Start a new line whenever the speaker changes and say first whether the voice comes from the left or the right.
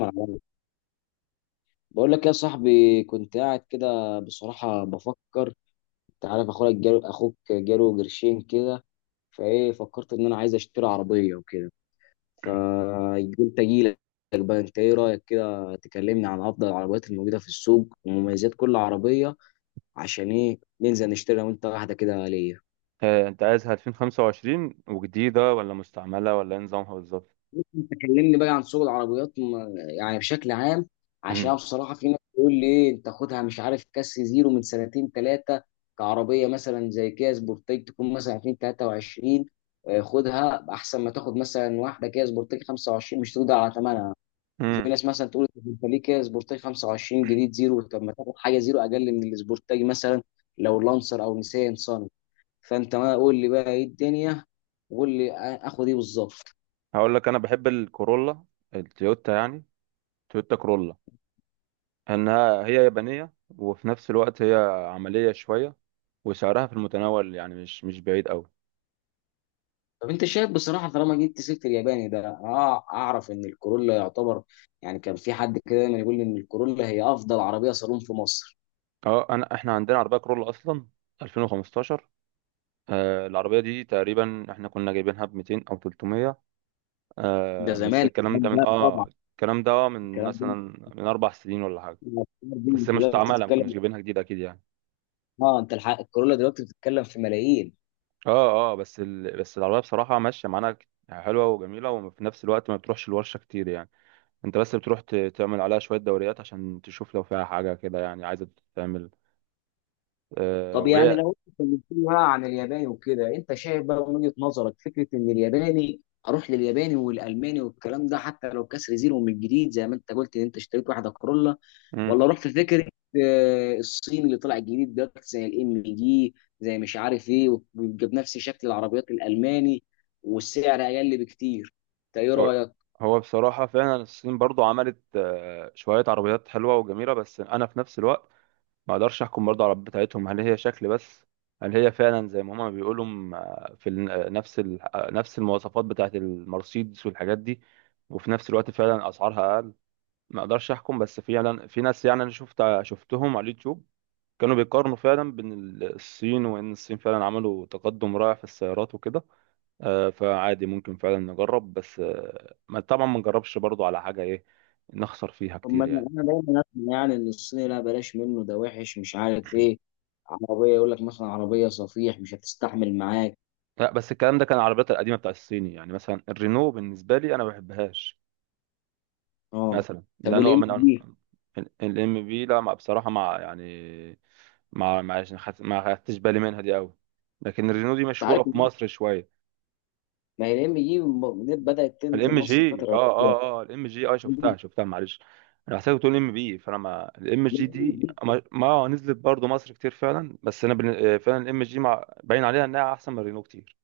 left: معايا. بقول لك يا صاحبي، كنت قاعد كده بصراحة بفكر. انت عارف، اخوك جاله قرشين كده، فايه فكرت ان انا عايز اشتري عربية وكده، فقلت اجيلك. بقى انت ايه رأيك، كده تكلمني عن افضل العربيات الموجودة في السوق ومميزات كل عربية، عشان ايه ننزل نشتري انا وانت واحدة كده ليا.
right: آه، انت عايزها 2025 وجديدة ولا مستعملة ولا ايه نظامها بالظبط؟
left: انت كلمني بقى عن سوق العربيات، يعني بشكل عام، عشان بصراحه في ناس بتقول لي إيه، انت خدها مش عارف كاس زيرو من سنتين ثلاثه، كعربيه مثلا زي كيا سبورتيج تكون مثلا 2023. خدها احسن ما تاخد مثلا واحده كيا سبورتيج 25، مش تقدر على ثمنها. وفي
right: امم
left: ناس مثلا تقول طب انت ليه كيا سبورتيج 25 جديد زيرو؟ طب ما تاخد حاجه زيرو اقل من السبورتيج، مثلا لو لانسر او نيسان صني. فانت ما قول لي بقى ايه الدنيا، وقول لي اخد ايه بالظبط.
right: هقول لك انا بحب الكورولا، التويوتا يعني، تويوتا كورولا. انها هي يابانية، وفي نفس الوقت هي عملية شوية، وسعرها في المتناول يعني مش بعيد قوي.
left: طب انت شايف بصراحه، طالما جبت سيره الياباني ده، اعرف ان الكورولا يعتبر، يعني كان في حد كده دايما يقول لي ان الكورولا هي افضل عربيه صالون في مصر.
right: اه احنا عندنا عربية كورولا اصلا، 2015. العربية دي تقريبا احنا كنا جايبينها ب 200 او 300.
left: ده
right: بس
left: زمان
right: الكلام
left: الكلام
right: ده من
left: ده طبعا،
right: اه الكلام ده من
left: الكلام ده،
right: مثلا من 4 سنين ولا حاجة.
left: الأفكار دي
right: بس
left: انت دلوقتي
right: مستعمله، ما كناش
left: بتتكلم.
right: جايبينها جديده اكيد يعني.
left: اه، انت الحق، الكورولا دلوقتي بتتكلم في ملايين.
right: اه بس العربيه بصراحه ماشيه معانا، يعني حلوه وجميله، وفي نفس الوقت ما بتروحش الورشه كتير يعني. انت بس بتروح تعمل عليها شويه دوريات عشان تشوف لو فيها حاجه كده يعني عايزه تتعمل. آه
left: طب يعني
right: وهي
left: لو انت اتكلمت لي بقى عن الياباني وكده، انت شايف بقى من وجهه نظرك فكره ان الياباني، اروح للياباني والالماني والكلام ده حتى لو كسر زيرو من جديد زي ما انت قلت ان انت اشتريت واحده كورولا،
right: مم.
left: ولا اروح في فكره الصين اللي طلع جديد ده زي الام جي، زي مش عارف ايه، ويبقى بنفس شكل العربيات الالماني، والسعر اقل بكتير. انت ايه
right: هو...
left: رايك؟
right: هو بصراحه فعلا الصين برضو عملت شويه عربيات حلوه وجميله. بس انا في نفس الوقت ما اقدرش احكم برضه على العربيات بتاعتهم، هل هي شكل بس؟ هل هي فعلا زي ما هما بيقولوا نفس المواصفات بتاعت المرسيدس والحاجات دي، وفي نفس الوقت فعلا اسعارها اقل؟ ما اقدرش احكم. بس فعلا في ناس، يعني انا شفتهم على اليوتيوب كانوا بيقارنوا فعلا بين الصين، وان الصين فعلا عملوا تقدم رائع في السيارات وكده. فعادي ممكن فعلا نجرب، بس ما طبعا ما نجربش برضه على حاجة ايه نخسر فيها
left: طب ما
right: كتير
left: انا،
right: يعني.
left: دايما اسمع يعني ان الصيني لا، بلاش منه ده وحش مش عارف ايه، عربيه يقول لك مثلا عربيه صفيح مش هتستحمل معاك.
right: لا، بس الكلام ده كان العربيات القديمه بتاع الصيني، يعني مثلا الرينو بالنسبه لي انا ما بحبهاش
left: اه.
right: مثلا،
left: طب
right: ده نوع
left: والام
right: من
left: جي،
right: الام بي. لا، مع بصراحه مع يعني مع، ما خدتش بالي منها دي قوي، لكن الرينو دي
left: انت
right: مشهوره
left: عارف،
right: في مصر شويه.
left: ما هي الام جي بدات تنزل
right: الام
left: مصر
right: جي اه
left: الفتره
right: اه اه الام جي اه شفتها، معلش انا حسيت بتقول ام بي. فانا ما الام جي دي
left: الاخيره.
right: ما نزلت برضو مصر كتير فعلا، بس انا فعلا الام جي مع، باين عليها انها احسن من الرينو كتير.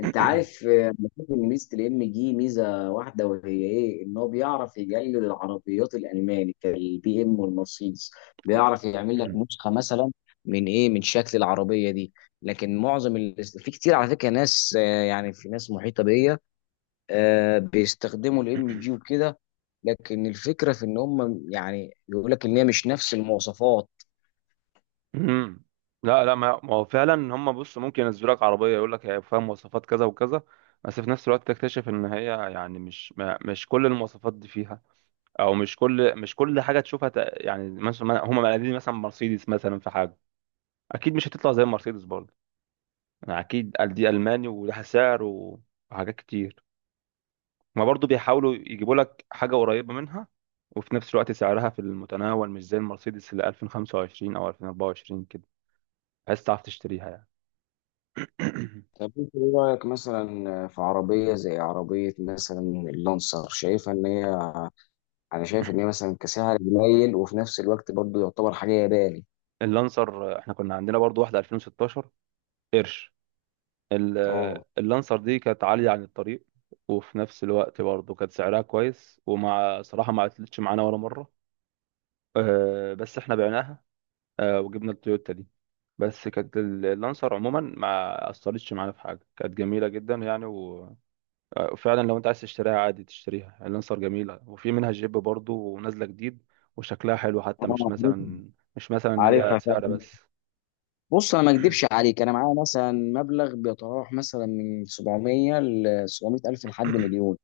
left: انت عارف، بشوف ان ميزه الام جي ميزه واحده، وهي ايه؟ ان هو بيعرف يقلد العربيات الالماني كالبي ام والمرسيدس، بيعرف يعمل لك نسخه مثلا، من ايه؟ من شكل العربيه دي. لكن معظم في كتير على فكره ناس، يعني في ناس محيطه بيا، بيستخدموا الام جي وكده. لكن الفكره في ان هم يعني بيقول لك ان هي مش نفس المواصفات.
right: امم لا، لا، ما هو فعلا هم، بص، ممكن ينزلوا لك عربيه يقول لك هي فيها مواصفات كذا وكذا، بس في نفس الوقت تكتشف ان هي يعني مش كل المواصفات دي فيها، او مش كل حاجه تشوفها. يعني مثلا هم مقلدين مثلا مرسيدس، مثلا في حاجه اكيد مش هتطلع زي مرسيدس برضه. يعني اكيد، قال دي الماني ولها سعر وحاجات كتير. ما برضه بيحاولوا يجيبوا لك حاجه قريبه منها، وفي نفس الوقت سعرها في المتناول، مش زي المرسيدس اللي 2025 او 2024 كده، بحيث تعرف تشتريها يعني.
left: طب انت ايه رايك مثلا في عربيه، زي عربيه مثلا اللانسر، شايفها ان هي، انا شايف ان هي مثلا كسعر قليل، وفي نفس الوقت برضه يعتبر حاجه يداري.
right: اللانسر، احنا كنا عندنا برضو واحدة 2016 قرش. ال-
left: اه،
right: اللانسر دي كانت عالية عن الطريق، وفي نفس الوقت برضو كانت سعرها كويس، ومع صراحة ما عطلتش معانا ولا مرة. اه، بس احنا بعناها، اه، وجبنا التويوتا دي. بس كانت اللانسر عموما ما أثرتش معانا في حاجة، كانت جميلة جدا يعني اه، وفعلا لو انت عايز تشتريها عادي تشتريها، اللانسر جميلة وفي منها جيب برضو، ونازلة جديد وشكلها حلو، حتى مش
left: اه،
right: مثلا مش مثلا هي
left: عارفها
right: سعر
left: فعلا.
right: بس.
left: بص، انا ما اكدبش عليك، انا معايا مثلا مبلغ بيتراوح مثلا من 700 ل 700 الف لحد مليون.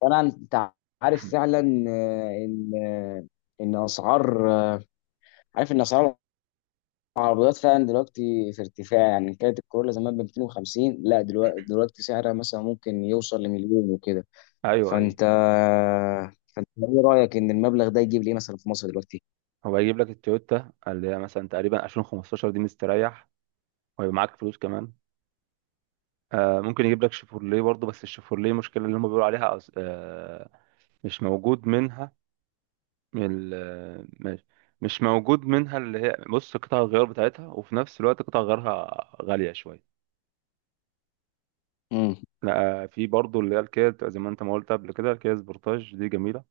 left: انت عارف فعلا، آه، ان آه، ان اسعار عارف ان اسعار العربيات فعلا دلوقتي في ارتفاع، يعني كانت الكورولا زمان ب 250، لا دلوقتي، سعرها مثلا ممكن يوصل لمليون وكده.
right: ايوه، ايوه،
left: فانت فانت ايه رايك ان المبلغ ده يجيب لي إيه مثلا في مصر دلوقتي؟
right: هو هيجيب لك التويوتا، اللي هي مثلا تقريبا 2015 دي، مستريح، وهيبقى معاك فلوس كمان. ممكن يجيب لك شيفورليه برضه، بس الشيفورليه المشكلة اللي هم بيقولوا عليها مش موجود منها. ال- آه، مش مش موجود منها، اللي هي بص قطع الغيار بتاعتها، وفي نفس الوقت قطع غيارها غالية شوية.
left: امم
right: لا، في برضه اللي هي الكيا، بتبقى زي ما انت ما قلت قبل كده، الكيا سبورتاج دي جميلة،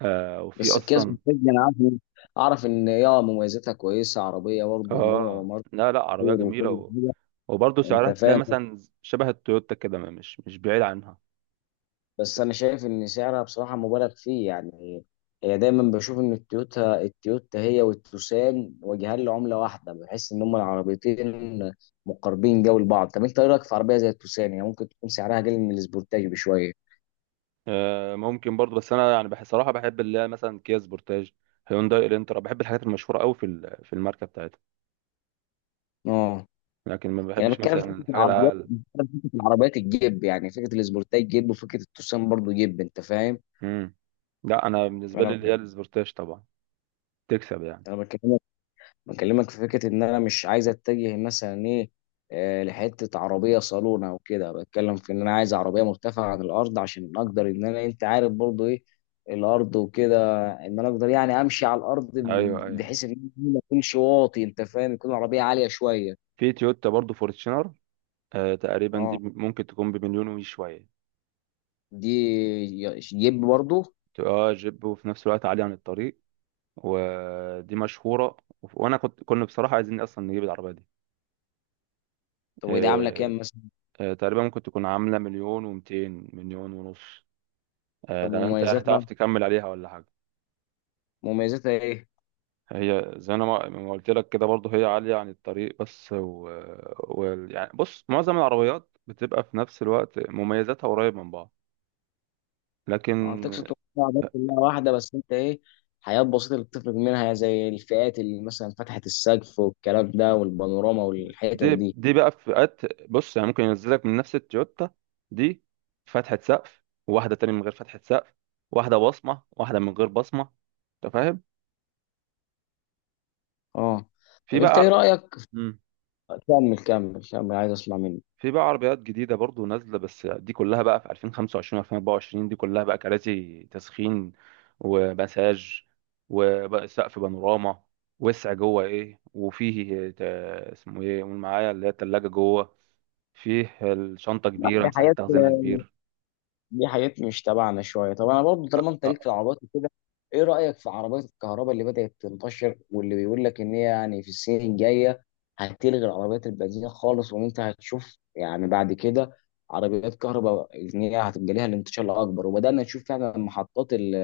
right: وفي
left: بس الكيس
right: أصلا.
left: بالفعل انا عارف اعرف ان يا مميزاتها كويسه، عربيه برضه نوع
right: اه
left: وماركه
right: لا، لا، عربية
left: كتير وكل
right: جميلة
left: حاجه،
right: وبرضه
left: انت
right: سعرها تلاقي
left: فاهم.
right: مثلا شبه التويوتا كده، مش بعيد عنها.
left: بس انا شايف ان سعرها بصراحه مبالغ فيه يعني، هي دايما بشوف ان التويوتا، هي والتوسان وجهان لعمله واحده، بحس ان هم العربيتين مقربين جو لبعض. طب انت ايه رايك في عربيه زي التوسان، يعني ممكن تكون سعرها اقل من السبورتاج بشويه؟
right: ممكن برضو، بس انا يعني بحس صراحه بحب اللي هي مثلا كيا سبورتاج، هيونداي الانترا، بحب الحاجات المشهوره قوي في الماركه بتاعتها،
left: اه،
right: لكن ما
left: يعني انا
right: بحبش
left: بتكلم في
right: مثلا
left: فكره
right: الحاجه
left: العربيات،
right: الاقل.
left: بتكلم في فكره العربيات الجيب، يعني فكره الاسبورتاي جيب وفكره التوسان برضو جيب، انت فاهم.
right: امم لا، انا بالنسبه لي
left: فانا،
right: اللي هي السبورتاج طبعا تكسب يعني.
left: انا بكلمك، في فكره ان انا مش عايز اتجه مثلا ايه، لحته عربيه صالون او كده، بتكلم في ان انا عايز عربيه مرتفعه عن الارض عشان اقدر ان انا، انت عارف برضو ايه الارض وكده، ان انا اقدر يعني امشي على الارض،
right: ايوه، ايوه،
left: بحيث ان أنا ما اكونش واطي، انت فاهم، يكون العربيه عاليه شويه.
right: في تويوتا برضو فورتشنر. تقريبا دي
left: اه،
right: ممكن تكون بمليون وشويه.
left: دي جيب برضو.
right: اه جيب، وفي نفس الوقت عاليه عن الطريق، ودي مشهوره، وانا كنا بصراحه عايزين اصلا نجيب العربيه دي.
left: طب ودي عامله كام
right: آه
left: مثلا؟
right: تقريبا ممكن تكون عامله مليون و200، مليون ونص.
left: طب
right: لان انت يعني تعرف تكمل عليها ولا حاجه.
left: مميزاتها ايه؟
right: هي زي انا ما قلت لك كده برضه، هي عاليه عن الطريق بس و... يعني بص، معظم العربيات بتبقى في نفس الوقت مميزاتها قريب من بعض.
left: اه،
right: لكن
left: تقصد تقول طبعاً بس كلها واحدة، بس انت ايه، حاجات بسيطة اللي بتفرق منها، زي الفئات اللي مثلا فتحة السقف والكلام ده والبانوراما والحتت
right: دي
left: دي.
right: دي بقى في فئات. بص، يعني ممكن ينزلك من نفس التويوتا دي فتحة سقف، وواحده تانية من غير فتحة سقف، واحده بصمه، واحده من غير بصمه، انت فاهم.
left: اه.
right: في
left: طب انت ايه
right: بقى.
left: رأيك؟
right: مم.
left: كمل كمل كمل، عايز اسمع منك.
right: في بقى عربيات جديدة برضو نازلة، بس دي كلها بقى في 2025 و2024، دي كلها بقى كراسي تسخين، ومساج، وبقى سقف بانوراما، وسع جوه. ايه وفيه اسمه ايه؟ قول معايا، اللي هي التلاجة جوه. فيه الشنطة
left: لا،
right: كبيرة،
left: دي
right: مساحة
left: حاجات،
right: تخزينها كبير.
left: مش تبعنا شويه. طب انا برضو، طالما انت ليك
right: آه،
left: في العربيات وكده، ايه رايك في عربيات الكهرباء اللي بدات تنتشر، واللي بيقول لك ان هي يعني في السنين الجايه هتلغي العربيات البنزين خالص، وان انت هتشوف يعني بعد كده عربيات كهرباء، ان هي هتبقى ليها الانتشار الاكبر. وبدانا نشوف فعلا محطات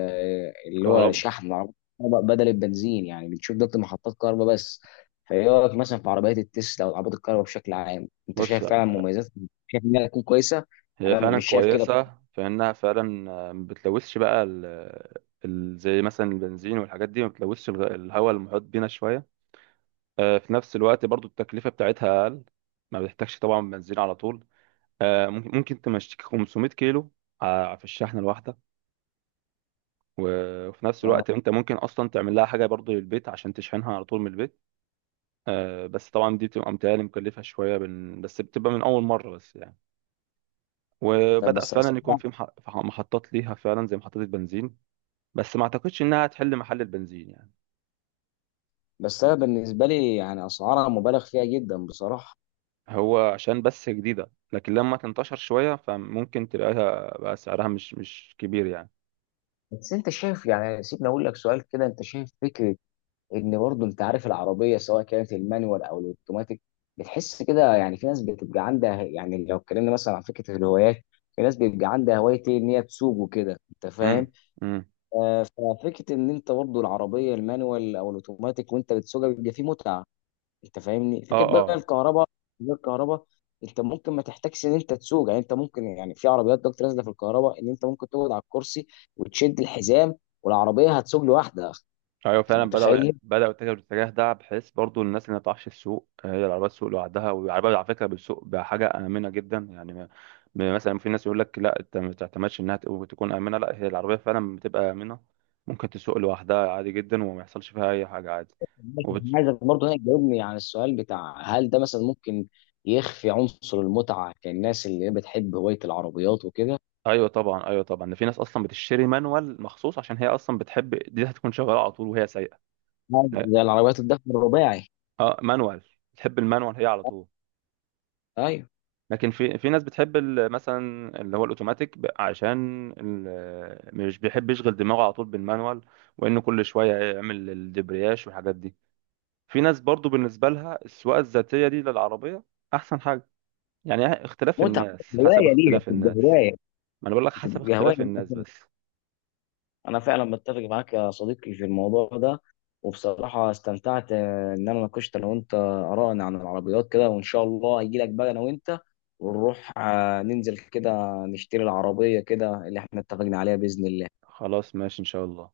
left: اللي هو
right: كهرباء،
left: شحن العربيات الكهرباء بدل البنزين، يعني بنشوف دلوقتي محطات كهرباء بس. فايه رايك مثلا في عربيات التسلا او العربيات الكهرباء بشكل عام؟ انت
right: بص
left: شايف فعلا مميزات، شايف انها تكون كويسه؟
right: هي
left: انا
right: فعلا
left: مش شايف كده.
right: كويسة، فإنها فعلا ما بتلوثش بقى زي مثلا البنزين والحاجات دي، ما بتلوثش الهواء المحيط بينا شوية. في نفس الوقت برضو التكلفة بتاعتها أقل، ما بتحتاجش طبعا بنزين على طول. ممكن تمشيك 500 كيلو في الشحنة الواحدة، و- وفي نفس الوقت انت ممكن اصلا تعمل لها حاجة برضو للبيت عشان تشحنها على طول من البيت. بس طبعا دي بتبقى متهيألي مكلفة شوية، بس بتبقى من أول مرة بس يعني.
left: طب
right: وبدأ
left: بس
right: فعلا يكون
left: أسعار،
right: في في محطات ليها فعلا زي محطات البنزين، بس ما اعتقدش انها هتحل محل البنزين يعني.
left: بس أنا بالنسبة لي يعني أسعارها مبالغ فيها جدا بصراحة.
right: هو عشان بس جديدة، لكن لما تنتشر شوية فممكن تلاقيها بقى سعرها مش كبير يعني.
left: بس أنت شايف، يعني سيبني أقول لك سؤال كده، أنت شايف فكرة إن برضه، أنت عارف العربية سواء كانت المانيوال أو الأوتوماتيك، بتحس كده، يعني في ناس بتبقى عندها، يعني لو اتكلمنا مثلا عن فكرة الهوايات، في ناس بيبقى عندها هواية إيه، إن هي تسوق وكده، أنت فاهم.
right: امم امم
left: ففكرة إن أنت برضه العربية المانيوال أو الأوتوماتيك وأنت بتسوقها بيبقى فيه متعة. انت فاهمني،
right: اه
left: فكره بقى
right: اه
left: الكهرباء غير الكهرباء، انت ممكن ما تحتاجش ان انت تسوق. يعني انت ممكن، يعني في عربيات دلوقتي نازله في الكهرباء ان انت ممكن تقعد على الكرسي وتشد الحزام، والعربيه هتسوق لوحدها.
right: ايوه
left: انت
right: فعلا، بداوا
left: متخيل؟
right: بداوا يتجهوا الاتجاه ده، بحيث برضو الناس اللي ما تعرفش السوق، هي العربيات السوق لوحدها، والعربيات على فكره بالسوق بحاجه امنه جدا يعني. مثلا في ناس يقول لك لا، انت ما تعتمدش انها تكون امنه، لا هي العربيه فعلا بتبقى امنه، ممكن تسوق لوحدها عادي جدا، وما يحصلش فيها اي حاجه عادي وبت...
left: عايزك برضه هنا تجاوبني عن السؤال بتاع، هل ده مثلا ممكن يخفي عنصر المتعه كالناس اللي بتحب هوايه العربيات وكده،
right: ايوه طبعا، ايوه طبعا، ده في ناس اصلا بتشتري مانوال مخصوص عشان هي اصلا بتحب دي، هتكون شغاله على طول وهي سايقه. لا،
left: زي العربيات الدفع الرباعي؟
right: اه مانوال، بتحب المانوال هي على طول.
left: ايوه،
right: لكن في ناس بتحب مثلا اللي هو الاوتوماتيك، عشان مش بيحب يشغل دماغه على طول بالمانوال، وانه كل شويه يعمل الدبرياش والحاجات دي. في ناس برضو بالنسبه لها السواقه الذاتيه دي للعربيه احسن حاجه. يعني اختلاف
left: متعه،
right: الناس حسب
left: هوايه ليها،
right: اختلاف الناس. ما انا بقول لك حسب
left: بتبقى هوايه
right: اختلاف الناس
left: ليها.
right: بس.
left: انا فعلا بتفق معاك يا صديقي في الموضوع ده، وبصراحه استمتعت ان انا ناقشت انا وانت ارائنا عن العربيات كده، وان شاء الله اجي لك بقى انا وانت، ونروح ننزل كده نشتري العربيه كده اللي احنا اتفقنا عليها، باذن الله.
right: خلاص، ماشي ان شاء الله.